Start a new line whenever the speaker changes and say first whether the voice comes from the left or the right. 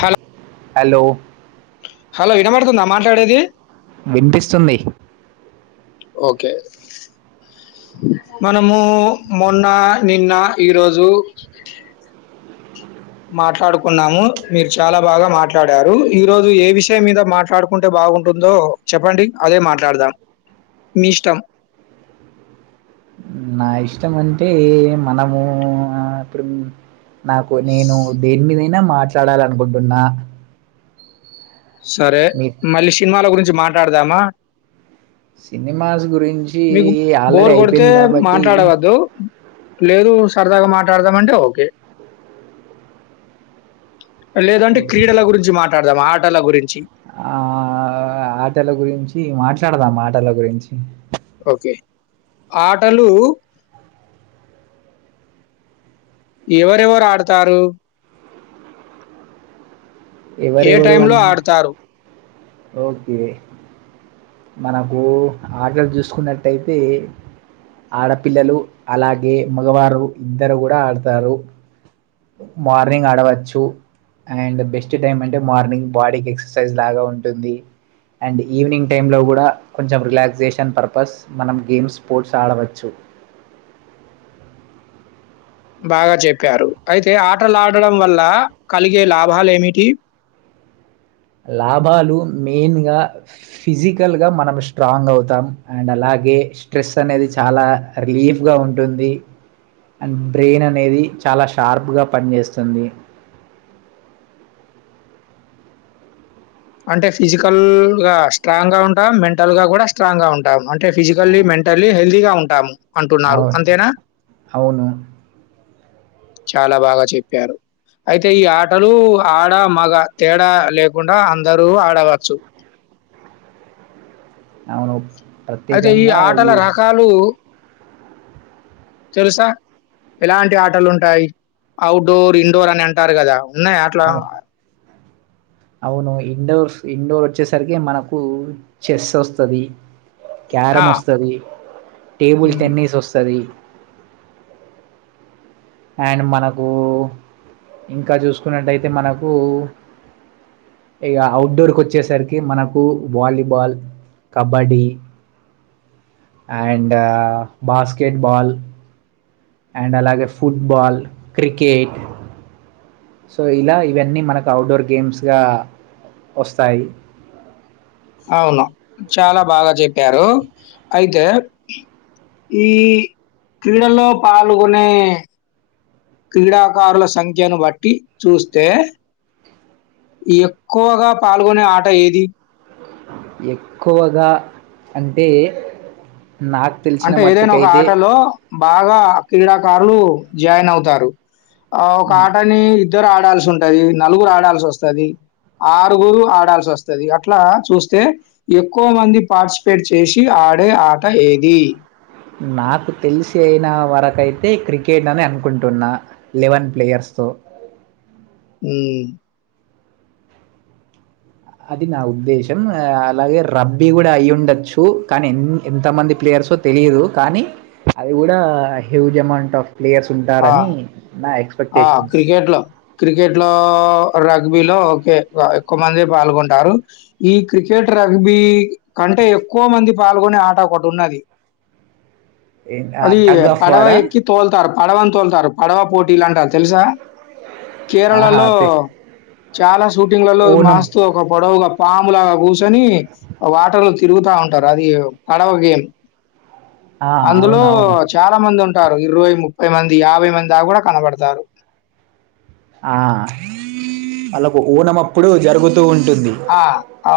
left: Hello
right: hello
left: hello వినబడుతుందా మాట్లాడేది
right: వినిపిస్తుంది
left: ఓకే మనము మొన్న నిన్న ఈరోజు మాట్లాడుకున్నాము మీరు చాలా బాగా మాట్లాడారు ఈ రోజు ఏ విషయం మీద మాట్లాడుకుంటే బాగుంటుందో చెప్పండి అదే మాట్లాడదాం మీష్టం
right: నా ఇష్టం అంటే మనము ఇప్పుడు నాకు నేను దేని మీద నా మాట్లాడాల అనుకుంటున్నా
left: సరే మళ్ళీ సినిమాల గురించి మా ట్లాడదామా
right: సినిమాస్ గురి
left: మీకు బోర్ కొడితే మాట్లాడవద్దు లేదు సరదాగా మాట్లాడదామంటే ఓకే లేదంటే క్రీడల గురించి మా ట్లాడుదాం ఆటల గురిం
right: ఆ ఆటల గురించి మాట్లాడదాం టల గురించి
left: ఒకే ఆటలు ఎవరెవరు ఆడతారు ఏ
right: ఎవరెవరు
left: టైమ్ లో
right: అన్
left: ఆడతారు
right: ఓకే మనకు ఆటలు చూసుకున్నట్టయితే ఆడపిల్లలు అలాగే మగవారు ఇద్దరు గూడా ఆడతారు మార్నింగ్ ఆడవచ్చు అండ్ బె మంచి టైం అంటే మార్నింగ్ బాడీకి ఎక్సర్సైజ్ లాగా ఉంటుంది అండ్ ఈవినింగ్ టైమ్ లో గూడా కొంచెం రిలాక్సేషన్ పర్పస్ మనం గేమ్స్ స్పోర్ట్స్ ఆడవచ్చు.
left: బాగా చెప్పారు అయితే ఆటలు ఆడడం వల్ల కలిగే లాభాలు ఏమిటి.
right: లాభాలు మెయిన్ గా ఫిజికల్ గా మనం స్ట్రాంగ్ అవుతాం అండ్ అలాగే స్ట్రెస్ అనేది చాలా రిలీఫ్గాఊ ఉంటుంది. అండ్ బ్రెయిన్ అనేది చాలా షార్ప్ గా పనిచేస్తుంది.
left: అంటే ఫిజికల్ గా స్ట్రాంగ్ గా ఉంటాం మెంటల్ గా గుడా స్ట్రాంగ్ గా ఉంటాం అం టే ఫిజికల్లీ మెంటల్లీ హెల్తీ గా అంటాం అంటున్నారు
right: అవు
left: అంతేనా
right: అవును
left: చాలా బాగా చెప్పారు అయితే ఈ ఆటలు ఆడ మగ తేడా లేకుండా అ అందరు ఆడవచ్చు
right: అవును
left: అయితే ఈ ఆటల రకాలు తెలుసా ఎలాంటి ఆటలు ఉంటాయి అవుట్ డోర్ ఇండోర్ అని అంటారు కదా న్నాయా ఆట్లో
right: అవు అవును ఇండోర్స్ ఇండోర్ ఒచ్చేసరికి మనకు చెస్ ఒస్తది
left: ఆ!
right: క్యారం ఒస్తది టేబుల్
left: హ్మ్.
right: టెన్నిస్ ఒస్తది అండ్ మనకు ఇంకా చూసుకున్నట్టయితే మనకు ఇక అవుట్ డోర్ వచ్చేసరికి మనకు volleyball kabaddi and basketball and అలాగే ఫుట్ బాల్ క్రికెట్ సో ఇలా ఇవన్నీ మనకు అవుట్ డోర్ గేమ్స్ గా వస్తాయి
left: అవును చాలా బాగా జెప్పారు అయితే ఈ క్రీడల్లో పాల్గొనే క్రీడాకారుల సంఖ్యను బట్టి చూస్తే ఎక్కువగా పాల్గొనే ఆట ఏది
right: ఎక్కువగా అంటే నాకు తెలిసిన
left: అంటే ఏదైనా ఒక
right: మట్టుకైతే
left: ఆటలో బాగా క్రీడాకారులు జాయిన్ అవుతారు ఆ ఒక ఆటని ఇద్దరు ఆడాల్సి ఉంటది నలుగురు ఆడాల్సి వొస్తది ఆరుగురు ఆడాల్సివొస్తది అట్లా చూస్తే ఎక్కువ మంది పాటిస్పేట్ చేసి ఆడే ఆట ఏ ది
right: నాకు తెలిసిన వరకయితే క్రికెట్ అని అనుకుంటున్నా లెవెన్ ప్లేయర్స్ తో
left: ఊ
right: అది నా ఉద్దేశం అలాగే రబ్బీ గూడా అయి ఉండచ్చు కానీ ఎంత మంది ప్లేయర్సో తెలియదు కానీ అది కూడా హ్యూజమన్ టఫ్
left: అ అ
right: ఎక్స్పెక్టేషన్స్
left: క్రికెట్ లో క్రికెట్ లో ర గ్బీలో ఓకే ఎక్కువ మంది పాల్గొంటారు ఈ క్రికెట్ రగ్బీ కంటే ఎక్కువ మంది పాల్గొనే ఆట ఒకటి ఉన్నది అది
right: టగ్ ఆఫ్
left: పడవ
right: వారా
left: ఎక్కి తోల్తారు పడవన్ తోలుతారు పడవ పోటీలు అంటారు తెలుసా
right: ఆహా
left: కేరళలో
right: అదే
left: చాలా స్ షూటింగ్ లలో
right: ఓనం
left: మాస్తూ ఒక పొడవుగా పామ్ లాగా కూచొని వాటర్లు తిరుగుతా ఉంటారు అది పడవ గేమ్
right: ఆ
left: అందులో
right: అవునవును
left: చాలా మంది ఉన్ ట్టారు ఇరవై ముప్ ముప్పై మంది యాభై మంది దాక గూడా కనబడతారు
right: ఆ అల్లకు అప్పుడు జరుగుతు
left: ఆ ఆ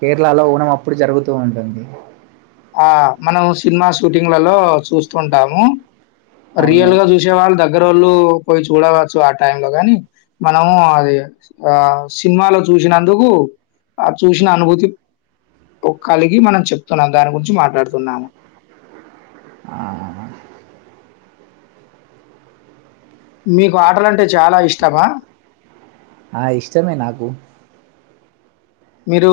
right: కేరళలో ఊనం అప్పుడు జరుగుతూ ఉంటుంది
left: ఆ మనం సినిమా షూటింగ్స్లలో చూస్తుంటాము
right: అవును
left: రియల్ గా చూసేవాళ్ళు దగ్ గ్గరోళ్ళు పోయి చూడవచ్చు ఆ టైన్ లో గాని మనము అది ఆ సినిమాల్లో చూసినందుకు ఆ చూసిన అనుభూతి ఒక్కలిగి మనం చెప్తున్నాం దాని గురించి మాట్లాడుతున్నాము
right: ఆహా
left: మీకు ఆటలంటే చాలా ఇష్టమా
right: ఆ ఇష్టమే నాకు
left: మీరు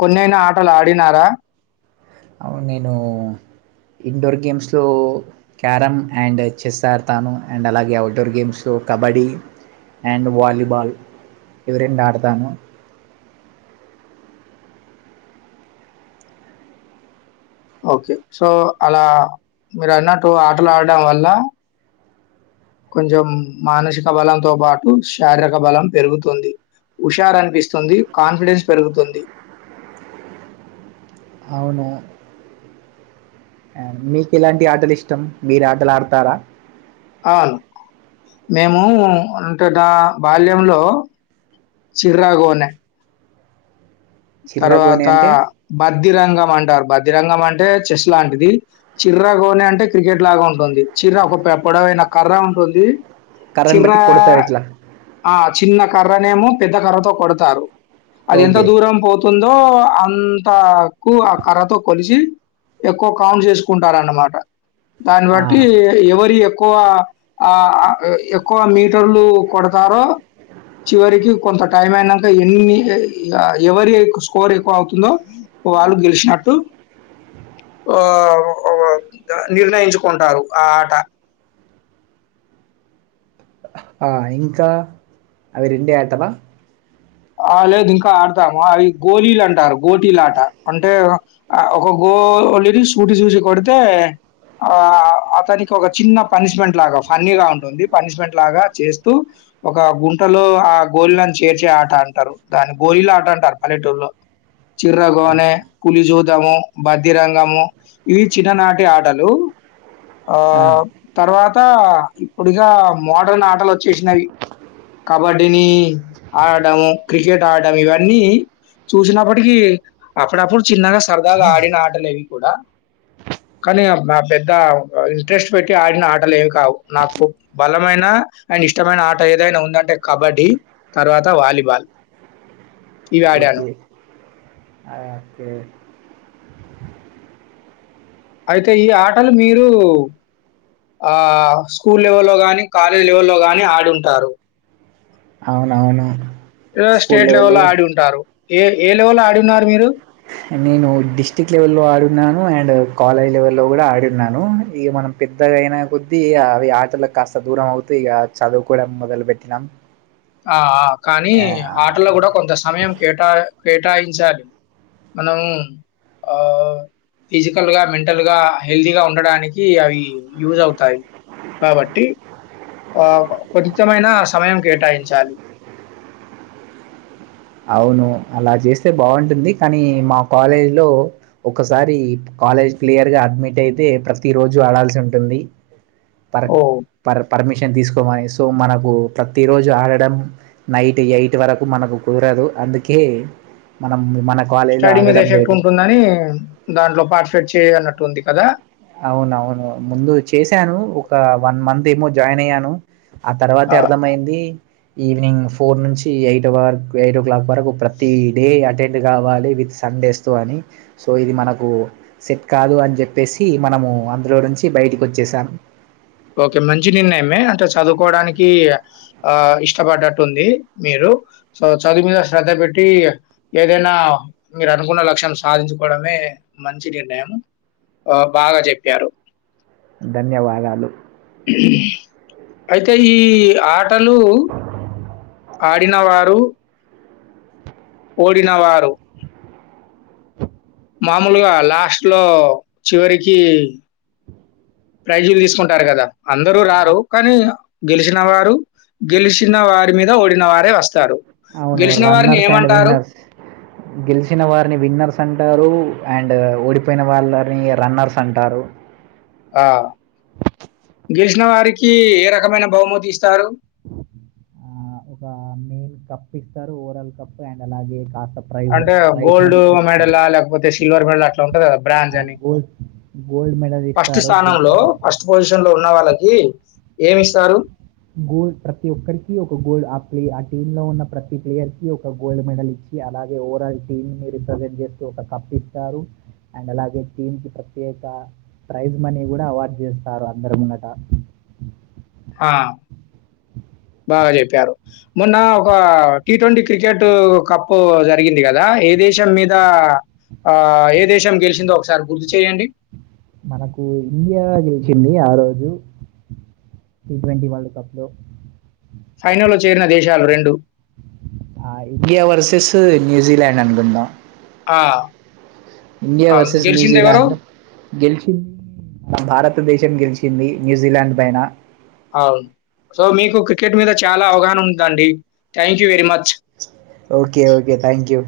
left: కొన్ననా ఆటలు ఆడినారా
right: నేను ఇండోర్ గేమ్స్లో క్యారమ్ అండ్ చెస్ ఆడతాను అండ్ అలాగే అవుట్డోర్ గేమ్స్లో కబడ్డీ అండ్ వాలీబాల్ ఇవి రెండు ఆడతాము
left: ఓకే సో అలా మీరు అన్నట్టు ఆటలాడడం వల్ల కొంచెం మానసిక బలంతో పాటు శారీరక బలం పెరుగుతుంది హుషారు అనిపిస్తుంది కాన్ఫిడెన్స్ పెరుగుతుంది
right: అవునా మీకు ఎలాంటి ఆటలు ఇష్టం మీరు ఆటలు ఆడుతారా
left: ఆ మేము అంతట బాల్యంలో చిర్రగోనే
right: చిర్రగోని
left: తరువాత
right: అంటే
left: బద్దిరంగం అంటారు బద్ ది రంగం అంటే చెస్ లాంటిది చిర్రగోనే అంటే క్రికెట్ లాగా ఉంటుంది చిర్ర ఒక పొడవైన కర్ర ఉంటుంది
right: కర్రను బట్టి
left: చిరా
right: కొడతారు ఇట్లా
left: ఆ చిన్న కర్రనేమో పెద్ద కర్రతో కొడతారు అది ఎంత
right: ఓకే
left: దూరం పోతుందో అంతకు ఆ కర్రతో కొలిసి ఎక్కువ కౌంట్ చేసుకుంటారన్నమాట దాన్ని
right: ఆ,
left: బట్టి ఎవరి ఏ ఎక్కువ ఆ ఎక్కువ మీటర్లు కొడతారో చివరిీకి కొంత టైం అయినా ఎన్ని ఎవరి ఎక్కువ స్కోర్ అవుతుందో వాళ్ళు గెలిచినట్టు ఆ నిర్ణయించుకుంటారు ఆ ఆట
right: ఆ ఇంకా అవి రెండే ఆటలా
left: ఆ లేదు ఇంకా ఆడతాము అవి గోళలు అంటారు గోటీలా ఆట అంటే ఒక గోలిని సూటి చూసి కొడితే ఆ అతనికి ఒక చిన్న పనిష్మెంట్ లాగా ఫన్నీగా ఉంటుంది పనిష్మెంట్ లాగా చేస్తూ ఒక గుంటలో ఆ గోళలను చేర్చే అంట టరు దాన్ని గోలిలాట అంటారు పల్లెటూరులో చిర్రగొనే పులిజు ము బద్దిరంగము ఇవి చిన్ననాటి ఆటలు అ
right: ఆ,
left: తర్వాత అంత ఇప్పుడుగా మోడర్న్ ఆటలు వచ్చేసినవి కబడ్డీని ఆడటము క్రికెట్ ఆడడం ఇవన్నీ చూసినప్పటికీ అప్పుడప్పుడు చిన్నగా సరదాగా ఆడిన ఆటలువి కూడా కానీ పెద్ద ఇంట్రెస్ట్ పెట్టి ఆడిన ఆటలు ఏవి కావు నాకు బలమైన అండ్ ఇష్టమైన ఆట ఏదైనా ఉందంటే కబడ్డీ తర్వాత వాలీబాల్ ఇవి ఆడాను.
right: ఓకే అకె
left: అయితే ఈ ఆటలు మీరు ఆ స్కూల్ లెవెల్లో గానీ కాలేజ్ లెవెల్లో గానీ ఆడుంటారు
right: అవునవును స్కూల్
left: స్టేట్ లెవెల్
right: లెవెల్లో
left: లో ఆడి ఉంటారు ఏ ఏ లెవలో ఆడిన్నారు మీరు
right: నేను డిస్టి్రిక్ట్ లెవెల్ల్లో ఆడున్నాను అండ్ కాలేజ్ లెవెల్లో కూడా ఆడున్నాను ఇక మనం పెద్దగాయినా కొద్దీ అవి ఆటలకు కాస్త దూరం అవుతూ ఇక చదువు కూడా మొదలు పెెట్టినాం
left: ఆ కానీ ఆటల్లో కూడా కొంత సమయం కేటా కేటాయించాలి మనము ఫిజికల్గా మెంటల్గా హెల్తీగా ఉండడానికి అవి యూజ్ అవుతాయి కాబట్టి కొన్నితమైన సమయం కేటాయించాలి చాలు
right: అవును అలా చేస్తే బాగుంటుంది కానీ మా కాలేజ్ లో ఒకసారి కాలేజ్ క్లియర్గా అడ్మిట్ అయితే ప్రతి రోజు ఆడాల్సి ఉంటుంది ప
left: ఓహ్!
right: ప పర్మిషన్ తీసుకోమని సో మనకు ప్రతి రోజు ఆడడం నైట్ ఎయిట్ వరకు మనకు కుదరదు అందుకే మనం మన కాలేజీలో
left: స్టడీ మీద
right: ఆడడం
left: ఎఫెక్ట్
right: లేదు
left: ఉంటుందని దాంట్లో పార్టిసిపేట్ చేయ అన్నట్టుంది కదా
right: అవునవును ముందు చేశాను ఒక వన్ మంత్ ఏమో జాయిన్ అయ్యాను ఆ తర్వాత అర్థంమయింది ఈవినింగ్ ఫోర్ నుంచి ఎయిట్ వ ఎయిట్ ఓ క్లాక్ వరకు ప్రతి డే అటెండ్ కావాలి విత్ సడేస్తో అని సో ఇది మనకు సెట్ కాదు అని చెప్పేసి మనము అందులో నుంచి బయటికి వచ్చేసాను
left: ఓకే మంచి నిర్ణయమే అంటే చదువుకోవడానికి ఆ ఇష్టపడ్డట్టుంది మీరు సో చదువు మీద శ్రద్ధ పెట్టి ఏదైనా మీరు అనుకున్న లక్ష్యం సాధించుకోవడమే మంచి నిర్ణయం ఆ బాగా చెప్పారు
right: ధన్యవాదాలు
left: అయితే ఈ ఆటలు ఆడిన వారు ఓడిినవా మామూలుగా లాస్ట్లో చివరికి ప్రైజులు తీసుకుంటారు కదా అందరూ రారు కానీ గెలిచిన వారు గెలిచిన వారి మీద ఓడిన వారే వస్తారు
right: అవును
left: గెలిచిన వారిని
right: రన్నర్స్ అండ్
left: ఏమంటారు?
right: విన్నర్స్ గెలిచిన వారిని విన్నర్స్ అంటారు అండ్ ఓడిపోయిన వాళ్ళని రన్నర్స్ అంటారు
left: ఆ గెలిచిన వారికి ఏ రకమైన బహుమతి ఇస్తారు
right: ఆ ఒక మెయిన్ కప్ ఇస్తారు ఓరల్ కప్పు అండ్ అలాగే కాస్
left: అంటే గోల్డ్ మెడలా లేకపోతే సిల్వర్ మెడల్ అట్లా ఉంటంది కదా బ్రాంజ్ అని
right: గోల్డ్ గోల్డ్ మెడల్
left: ఫస్ట్
right: ఇస్తారు గెలిచిన
left: స్థానంలో
right: వారికి
left: ఫస్ట్ పొజిషన్ లో ఉన్న వాళ్ళకి ఏమ్ ఇస్తారు
right: గోల్డ్ ప్రతి ఒక్కరికి ఒక గోల్డ్ ఆ ప్లే ఆ టీమ్ లో ఉన్న ప్రతి ప్లేయర్కి ఒక గోల్డ్ మెడల్ ఇచ్చి అలాగే ఓరాల్ టీమ్ నీ రిప్రజెంట్ చేస్తూ ఒక కప్ ఇస్తారు అండ్ అలాగే టీంకి ప్రత్యేక ప్రైజ్ మనీ కూడా అవార్డు చేస్తారు అందర్ ముంగట
left: హా బాగా చెప్పారు మొన్న ఒక టీ ట్వంటీ క్రికెట్ కప్పు జరిగింది కదా ఏ దేశం మీద ఆ ఏ దేశం గెలిచిందో ఒకసారి గుర్తు చెయండి
right: మనకు ఇండియా గెలిచింది ఆ రోజు టీ ట్వంటీ వరల్డ్ కప్ లో
left: ఫైనల్లో చేరిన దేశాలు రెండు
right: ఆ ఇండియా వర్ సేసు న్యూజీలాండ్ అనుకుంట
left: ఆ
right: ఇండియా
left: అవును
right: వర్సెస్
left: గెలిచింది ఎవరు
right: న్యూజీలాండ్ లో గెల్ చిన్ భారతదేశ్ టెన్ గెలిచింది న్యూజిలాండ్ పైన
left: అవును సో మీకు క్రికెట్ మీద చాలా అవగాహన ఉందండి thank you very much
right: okay okay thank you